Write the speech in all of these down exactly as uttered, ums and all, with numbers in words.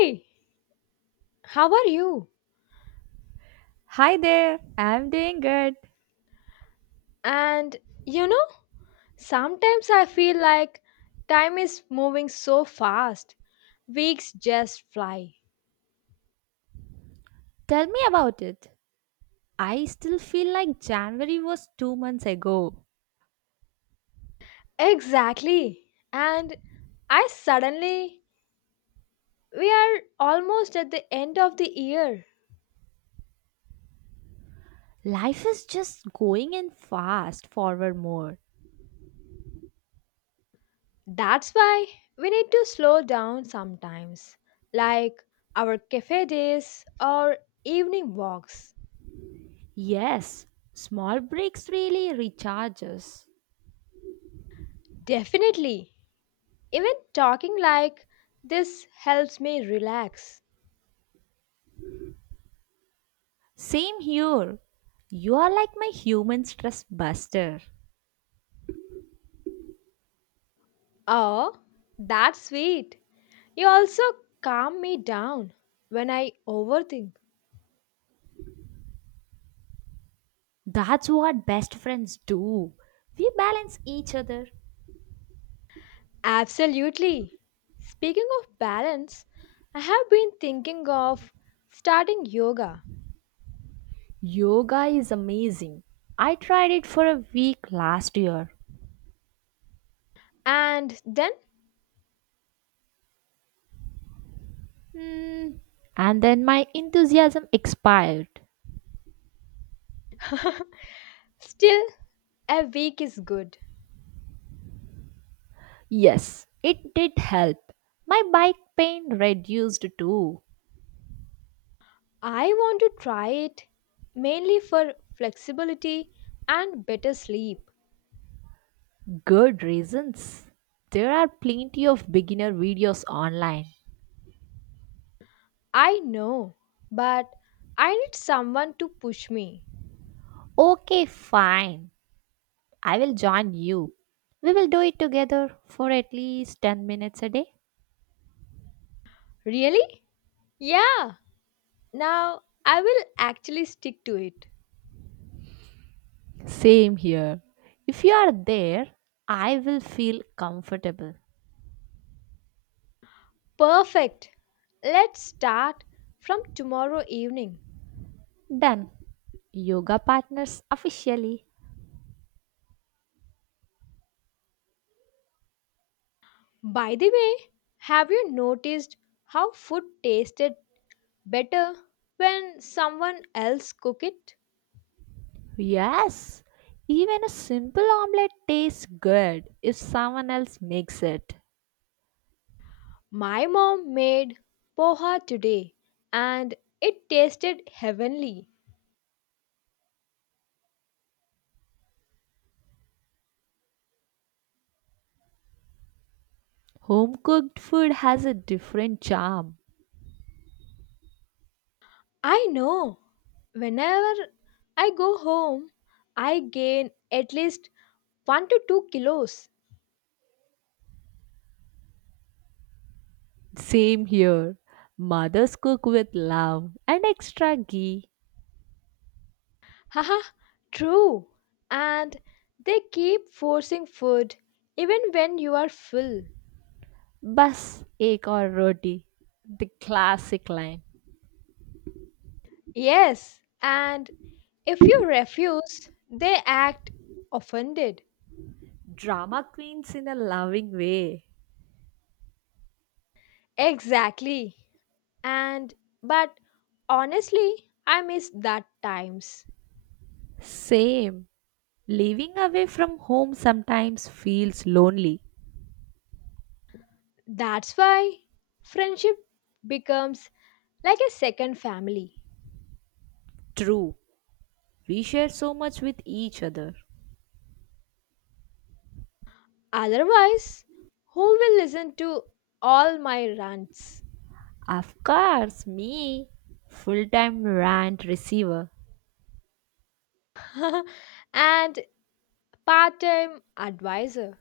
Hey, how are you? Hi there, I'm doing good. And you know, sometimes I feel like time is moving so fast, weeks just fly. Tell me about it. I still feel like January was two months ago. Exactly. And I suddenly, we are almost at the end of the year. Life is just going in fast forward mode. That's why we need to slow down sometimes, like our cafe days or evening walks. Yes, small breaks really recharge us. Definitely. Even talking like this helps me relax. Same here. You are like my human stress buster. Oh, that's sweet. You also calm me down when I overthink. That's what best friends do. We balance each other. Absolutely. Speaking of balance, I have been thinking of starting yoga, Yoga is amazing. I tried it for a week last year. and then Hmm. And then my enthusiasm expired. still, a week is good. Yes, it did help. My bike pain reduced too. I want to try it mainly for flexibility and better sleep. Good reasons. There are plenty of beginner videos online. I know, but I need someone to push me. Okay, fine. I will join you. We will do it together for at least ten minutes a day. Really? Yeah, now I will actually stick to it. Same here. If you are there, I will feel comfortable. Perfect. Let's start from tomorrow evening. Done. Yoga partners officially. By the way, have you noticed how food tasted better when someone else cooked it? Yes, even a simple omelette tastes good if someone else makes it. My mom made poha today and it tasted heavenly. Home cooked food has a different charm. I know. Whenever I go home, I gain at least one to two kilos. Same here. Mothers cook with love and extra ghee. Haha, true. And they keep forcing food even when you are full. Bus, egg or roti. The classic line. Yes, and if you refuse, they act offended. Drama queens in a loving way. Exactly. And but honestly, I miss that times. Same. Living away from home sometimes feels lonely. That's why friendship becomes like a second family. True. We share so much with each other. Otherwise, who will listen to all my rants? Of course, me, full time rant receiver. And part time advisor.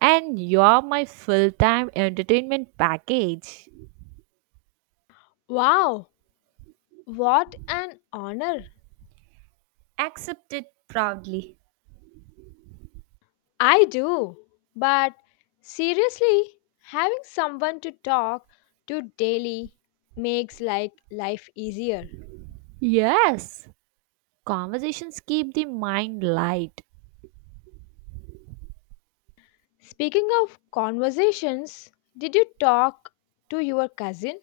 And you're my full time entertainment package. Wow, what an honor! Accepted proudly. I do. But seriously, having someone to talk to daily makes like life easier. Yes, conversations keep the mind light. Speaking of conversations, did you talk to your cousin?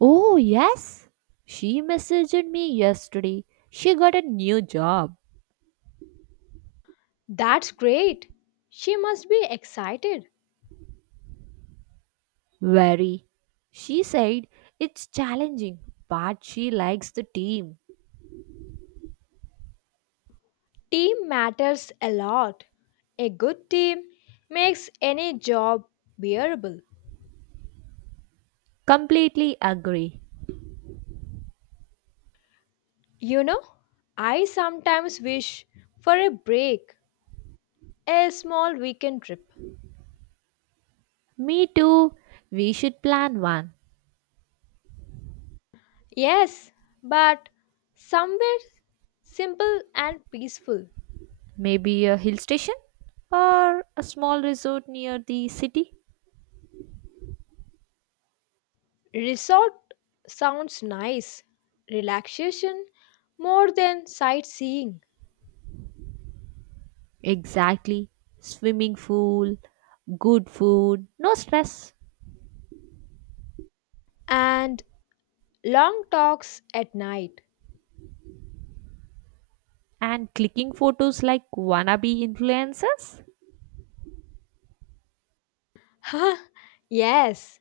Oh, yes, she messaged me yesterday. She got a new job. That's great. She must be excited. Very. She said it's challenging, but she likes the team. Team matters a lot. A good team makes any job bearable. Completely agree. You know, I sometimes wish for a break, a small weekend trip. Me too. We should plan one. Yes, but somewhere simple and peaceful. Maybe a hill station or a small resort near the city? Resort sounds nice, relaxation more than sightseeing, Exactly. Swimming pool, good food, no stress, and long talks at night. and clicking photos like wannabe influencers? Huh? Yes,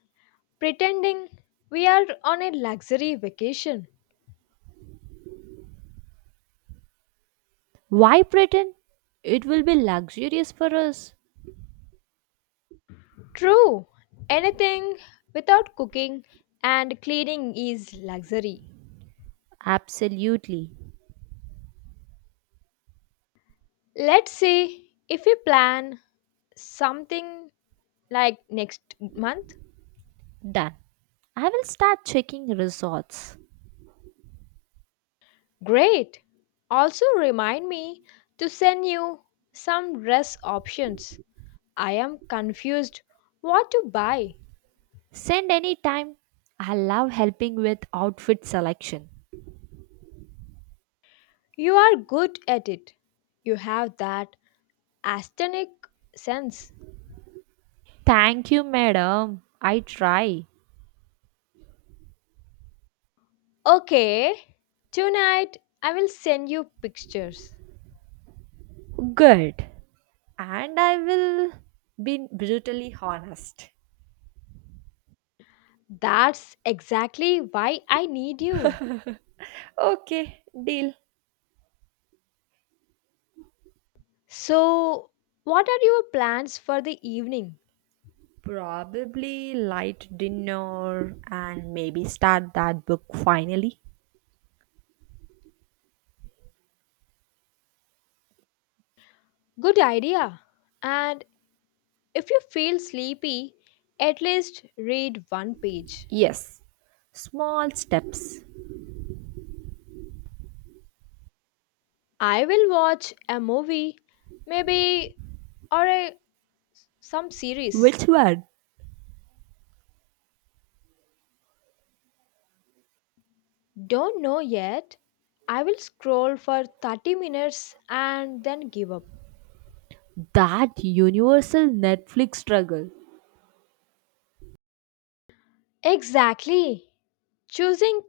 pretending we are on a luxury vacation. Why pretend? It will be luxurious for us. True, anything without cooking and cleaning is luxury. Absolutely. Let's say if we plan something like next month. Done. I will start checking resorts. Great. Also, remind me to send you some dress options. I am confused what to buy. Send any time. I love helping with outfit selection. You are good at it. You have that aesthetic sense. Thank you, madam. I try. Okay, tonight I will send you pictures. Good. And I will be brutally honest. That's exactly why I need you. Okay, deal. So, what are your plans for the evening? Probably light dinner and maybe start that book finally. Good idea. And if you feel sleepy, at least read one page. Yes, small steps. I will watch a movie, maybe, or a, some series. Which one? Don't know yet. I will scroll for thirty minutes and then give up. That universal Netflix struggle. Exactly. Choosing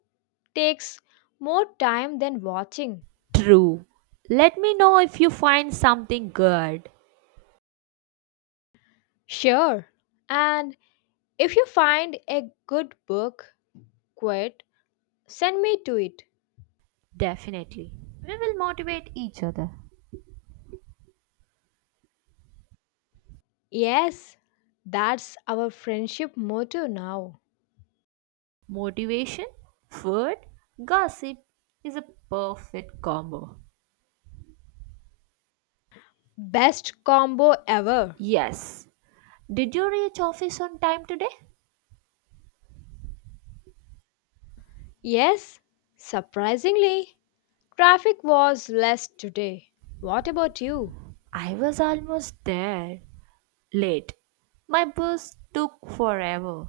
takes more time than watching. True. Let me know if you find something good. Sure. And if you find a good book, quit, send me to it. Definitely. We will motivate each other. Yes, that's our friendship motto now. Motivation, food, gossip is a perfect combo. Best combo ever. Yes. Did you reach office on time today? Yes, surprisingly, traffic was less today. What about you? I was almost there. Late. My bus took forever.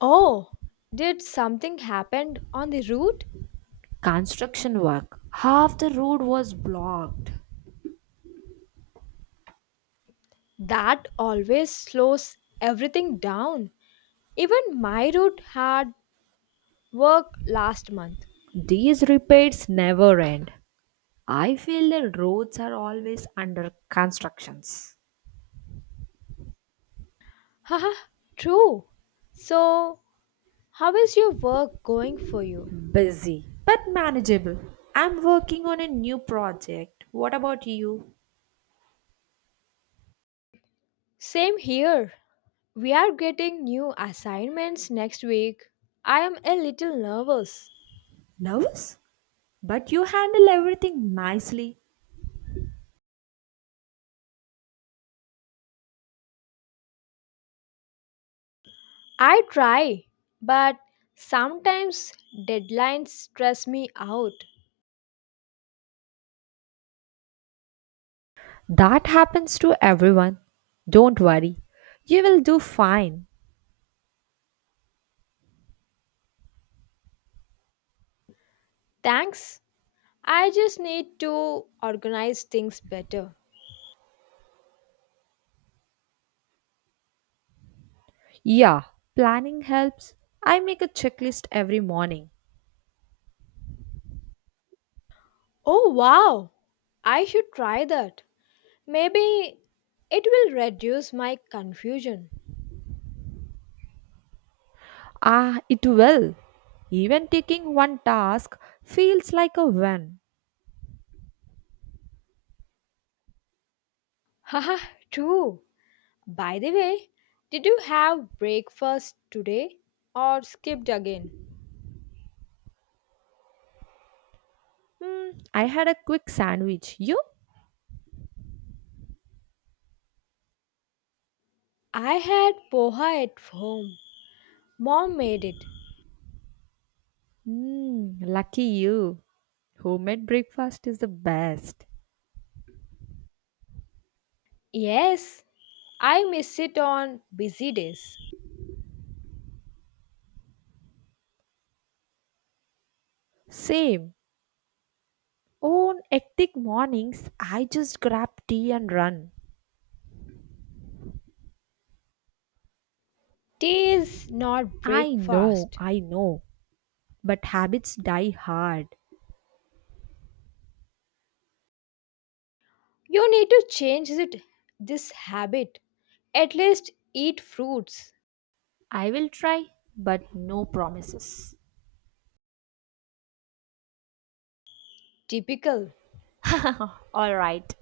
Oh, did something happen on the route? Construction work. Half the road was blocked. That always slows everything down. Even my route had work last month. These repairs never end. I feel the roads are always under constructions. Haha, true. So, how is your work going for you? Busy, but manageable. I'm working on a new project. What about you? Same here. We are getting new assignments next week. I am a little nervous. Nervous? But you handle everything nicely. I try, but sometimes deadlines stress me out. That happens to everyone. Don't worry, you will do fine. Thanks. I just need to organize things better. Yeah, planning helps. I make a checklist every morning. Oh, wow. I should try that. Maybe it will reduce my confusion. Ah, it will. Even taking one task feels like a win. Haha, true. By the way, did you have breakfast today or skipped again? Hmm, I had a quick sandwich. You? I had poha at home. Mom made it. Hmm, lucky you. Homemade breakfast is the best. Yes, I miss it on busy days. Same. On hectic mornings, I just grab tea and run. Tea is not I know, breakfast. I know, but habits die hard. You need to change it, this habit. At least eat fruits. I will try, but no promises. Typical. All right,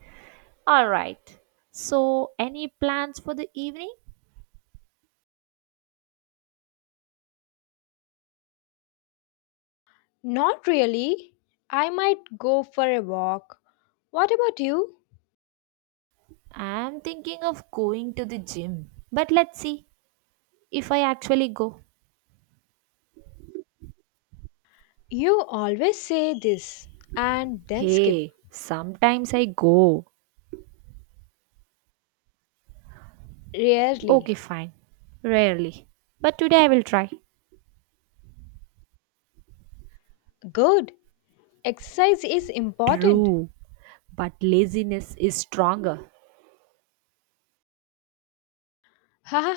all right. So, any plans for the evening? Not really. I might go for a walk. What about you? I'm thinking of going to the gym, but let's see if I actually go. You always say this and then skip. Hey, sometimes I go. Okay, Rarely. fine. Rarely. But today I will try. Good. Exercise is important. True, but laziness is stronger. Haha,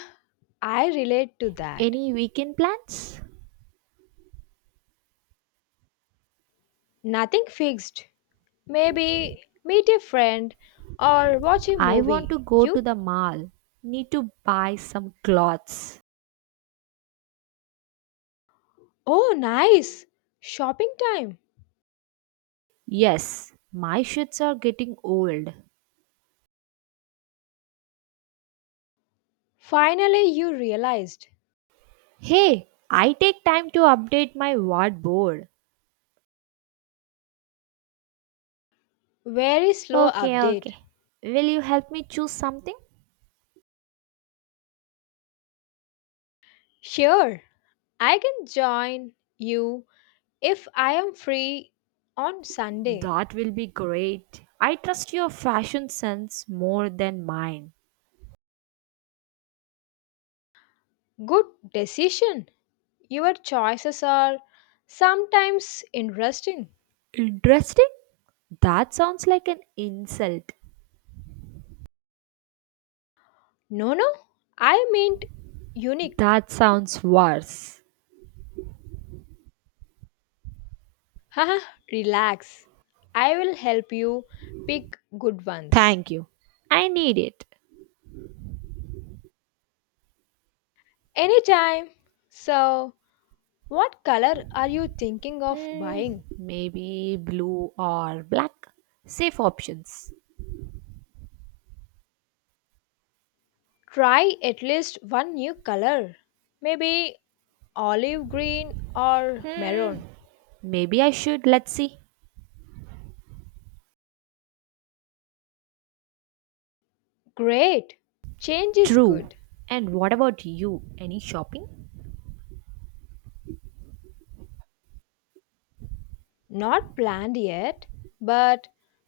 I relate to that. Any weekend plans? Nothing fixed. Maybe meet a friend or watch a I want to movie. go to You? the mall. Need to buy some clothes. Oh, nice. Shopping time. Yes, my shirts are getting old. Finally, you realized. Hey, I take time to update my wardrobe. Very slow Okay, update. okay. Will you help me choose something? Sure, I can join you if I am free on Sunday. That will be great. I trust your fashion sense more than mine. Good decision. Your choices are sometimes interesting. Interesting? That sounds like an insult. No, no, I meant unique. That sounds worse. Haha, relax. I will help you pick good ones. Thank you. I need it. Anytime. So, what color are you thinking of Hmm, buying? maybe blue or black. Safe options. Try at least one new color. Maybe olive green or Hmm, maroon. maybe I should. Let's see. Great. Change is True. good. And what about you? Any shopping? Not planned yet, but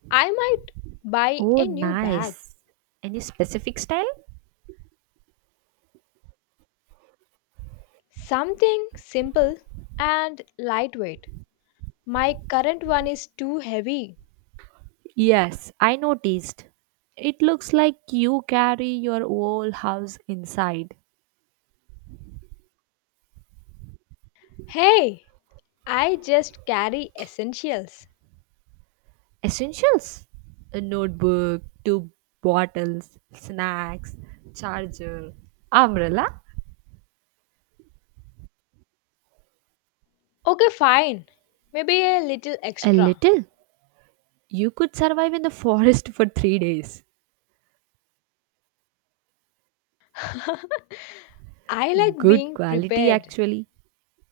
I might buy Oh, a new bag. nice. Any specific style? Something simple and lightweight. My current one is too heavy. Yes, I noticed. It looks like you carry your whole house inside. Hey, I just carry essentials. Essentials? A notebook, two bottles, snacks, charger, umbrella. Okay, fine. Maybe a little A extra. little. You could survive in the forest for three days. I like Good being quality, prepared. actually.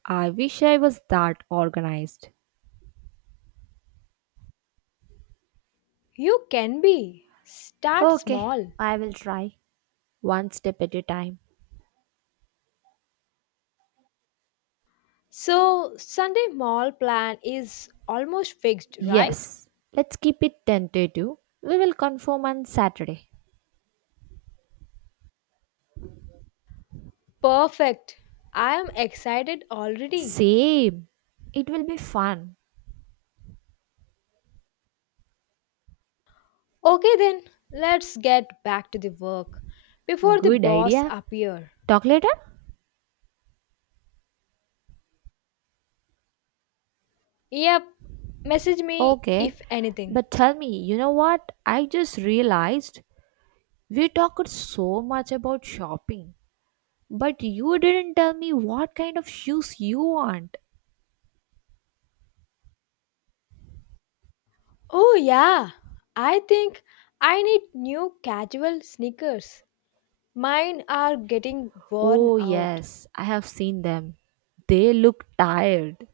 I wish I was that organized. You can be. Start Okay, small. I will try. One step at a time. So, Sunday mall plan is almost fixed, right? Yes, let's keep it tentative. We will confirm on Saturday. Perfect. I am excited already. Same. It will be fun. Okay then, let's get back to the work before the Good boss idea. appear. Talk later? Yep, message me Okay. if anything. But tell me, you know what? I just realized we talked so much about shopping, but you didn't tell me what kind of shoes you want. Oh yeah, I think I need new casual sneakers. Mine are getting worn Oh, out. yes, I have seen them. They look tired.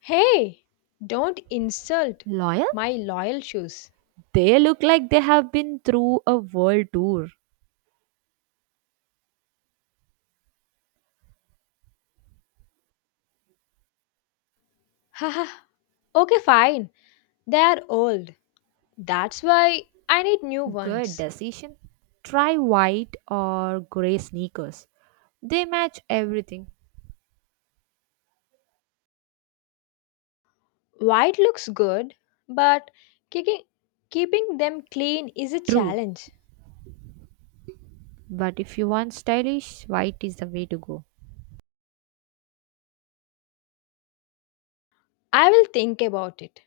Hey, don't insult Loyal? my loyal shoes. They look like they have been through a world tour. Haha, okay, fine. They are old. That's why I need new Good ones. decision. Try white or grey sneakers. They match everything. White looks good, but kicking, keeping them clean is a True, challenge. but if you want stylish, white is the way to go. I will think about it.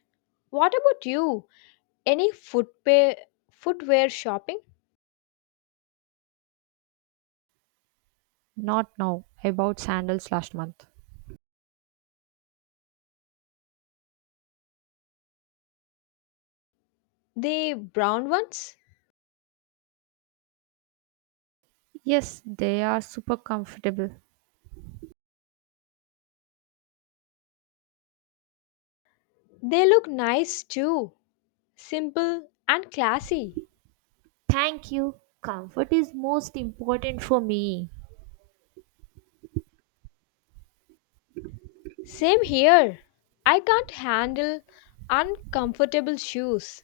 What about you? Any footwear, footwear shopping? Not now. I bought sandals last month. The brown ones? Yes, they are super comfortable. They look nice too. Simple and classy. Thank you. Comfort is most important for me. Same here. I can't handle uncomfortable shoes.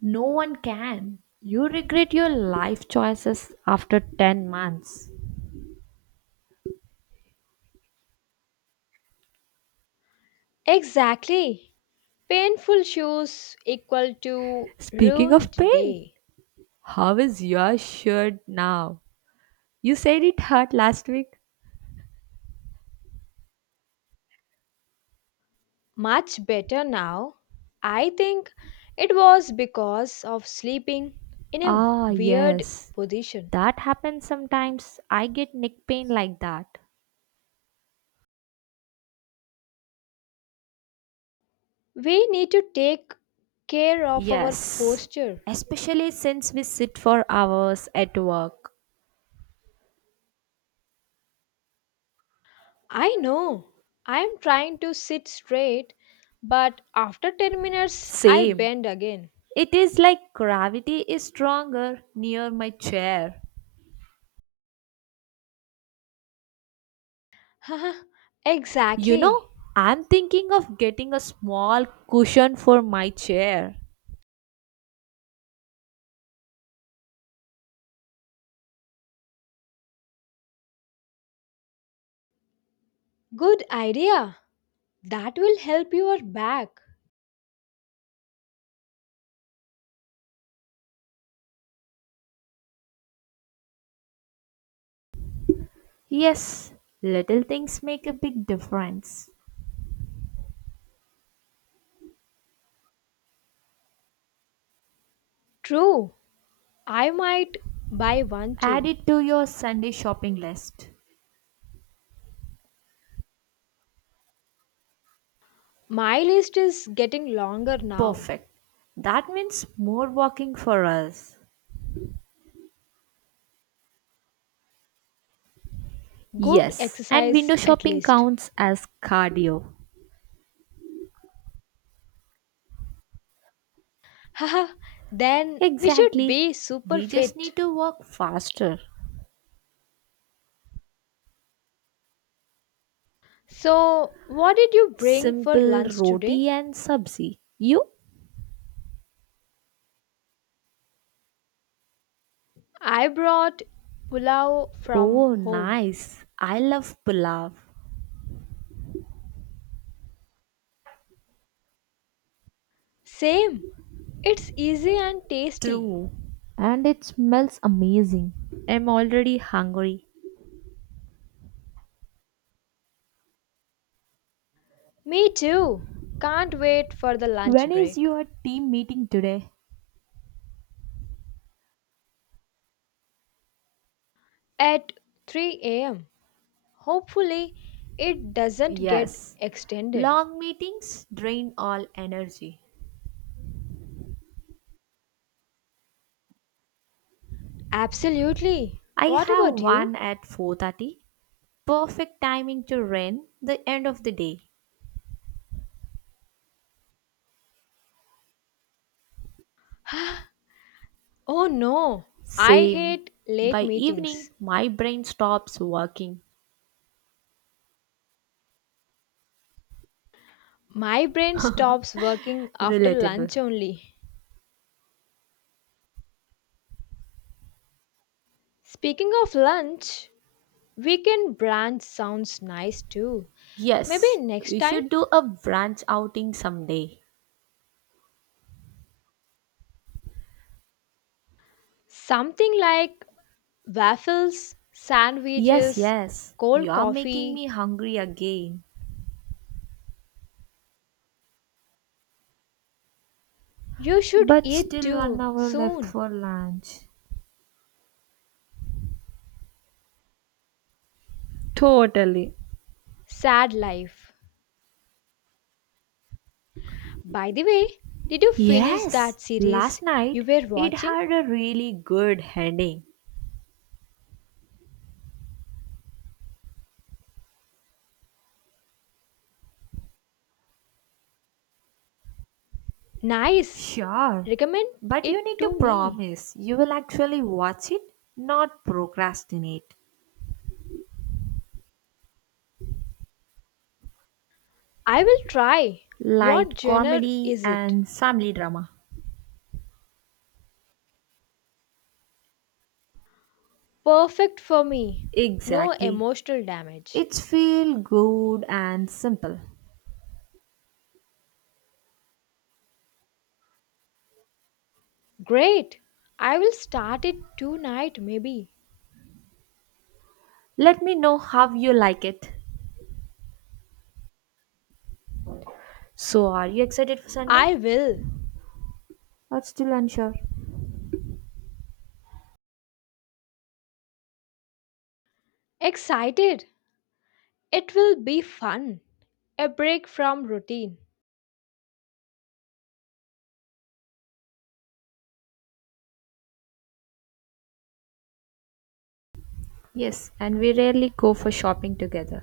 No one can. You regret your life choices after ten months. Exactly. Painful shoes equal to Speaking of ruined pain, day. how is your shirt now? You said it hurt last week. Much better now. I think it was because of sleeping in a Ah, weird yes. position. That happens sometimes. I get neck pain like that. We need to take care of our Yes, posture. especially since we sit for hours at work. I know I am trying to sit straight, but after ten minutes I Same. bend again. It is like gravity is stronger near my chair. Haha, You exactly. know, I'm thinking of getting a small cushion for my chair. Good idea. That will help your back. Yes, little things make a big difference. True. I might buy one Add too. it to your Sunday shopping list. My list is getting longer now. Perfect. That means more walking for us. Good Yes, and exercise window at shopping least. counts as cardio. Haha, then we should Exactly. be super We just fit. need to walk faster. So, what did you bring for Simple lunch roti today? and sabzi. You? I brought pulao from Oh, home. nice. I love pulao. Same. It's easy and tasty. True. And it smells amazing. I'm already hungry. Me too. Can't wait for the lunch When is break your team meeting today? at three a m. Hopefully, it doesn't get Yes. extended. Long meetings drain all energy. Absolutely. I What have about one you? at four thirty. Perfect timing to run the end of the day. Oh no, I Same. hate late By evening, meetings. my brain stops working. My brain stops working after Relatable. lunch only. Speaking of lunch, weekend brunch sounds nice too. Maybe Yes, next we time? should do a branch outing someday. Something like waffles, Yes, sandwiches, yes, cold you are making coffee. me hungry again. You should But eat still one too hour left soon. for lunch. Totally. Sad life. By the way, did you finish that Yes, series last you night were it watching? had a really good ending. Nice. Sure. Recommend But you it need to to me. promise you will actually watch it, not procrastinate. I will try. What Light genre comedy is it? and family drama. Perfect for me. No Exactly. emotional damage. It's feel good and simple. Great. I will start it tonight, maybe. Let me know how you like it. So, are you excited for Sunday? I will. But still unsure. Excited. It will be fun. A break from routine. Yes, and we rarely go for shopping together.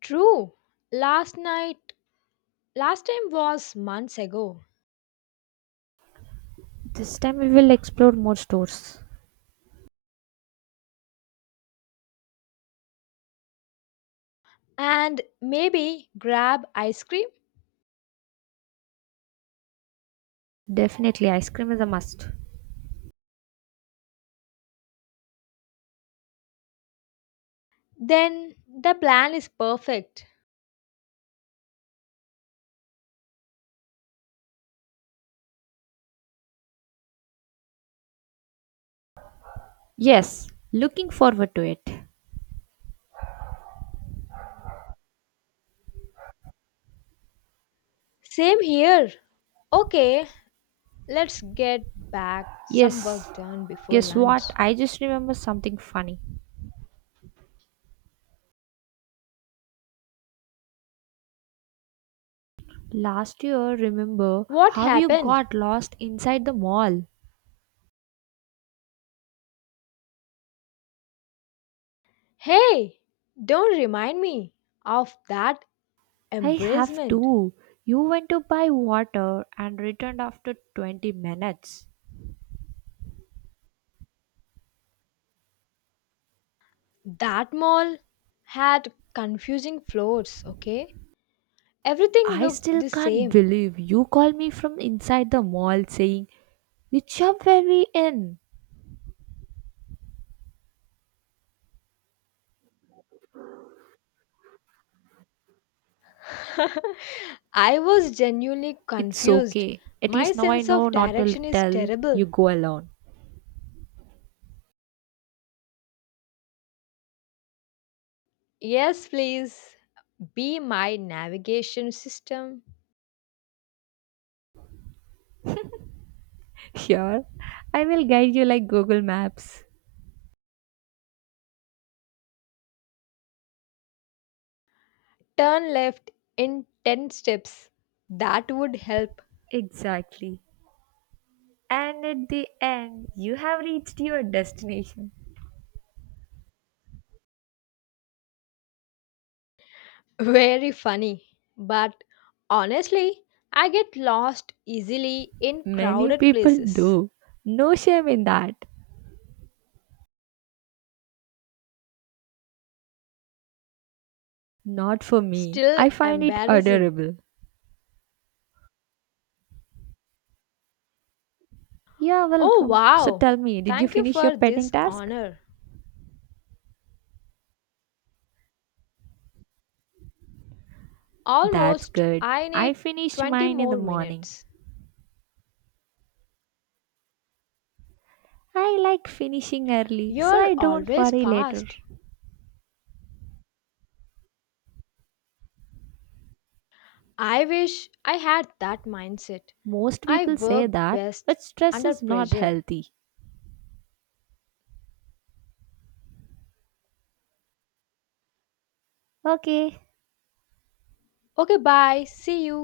True. Last night, last time was months ago. This time we will explore more stores. And maybe grab ice cream? Definitely, ice cream is a must. Then the plan is perfect. Yes, looking forward to it. Same here. Okay, let's get back some Yes, work done before guess what? lunch. I just remember something funny. Last year, remember What how you happened? got lost inside the mall? Hey, don't remind me of that I have embracement. too. You went to buy water and returned after twenty minutes. That mall had confusing floors, okay? Everything I looked still the can't same. believe you called me from inside the mall saying, which shop were we in? I was genuinely It's confused. okay. At My least now I sense know of not to direction is tell terrible. you go alone. Yes, please be my navigation system. Sure, I will guide you like Google Maps. Turn left in ten steps. That would help. Exactly. And at the end, you have reached your destination. Very funny. But honestly, I get lost easily in Many crowded people places. do. No shame in that. Not for me. Still I find it embarrassing. adorable. Yeah, Oh welcome. So wow! tell me, did you Thank you finish your for petting this task? honor. That's Almost, good. I I need finished twenty mine in the more morning. minutes. I like finishing early, so You're I don't always worry later. fast. I wish I had that mindset. Most I people say work that, best but stress under is not pressure. healthy. Okay, Okay, bye. See you.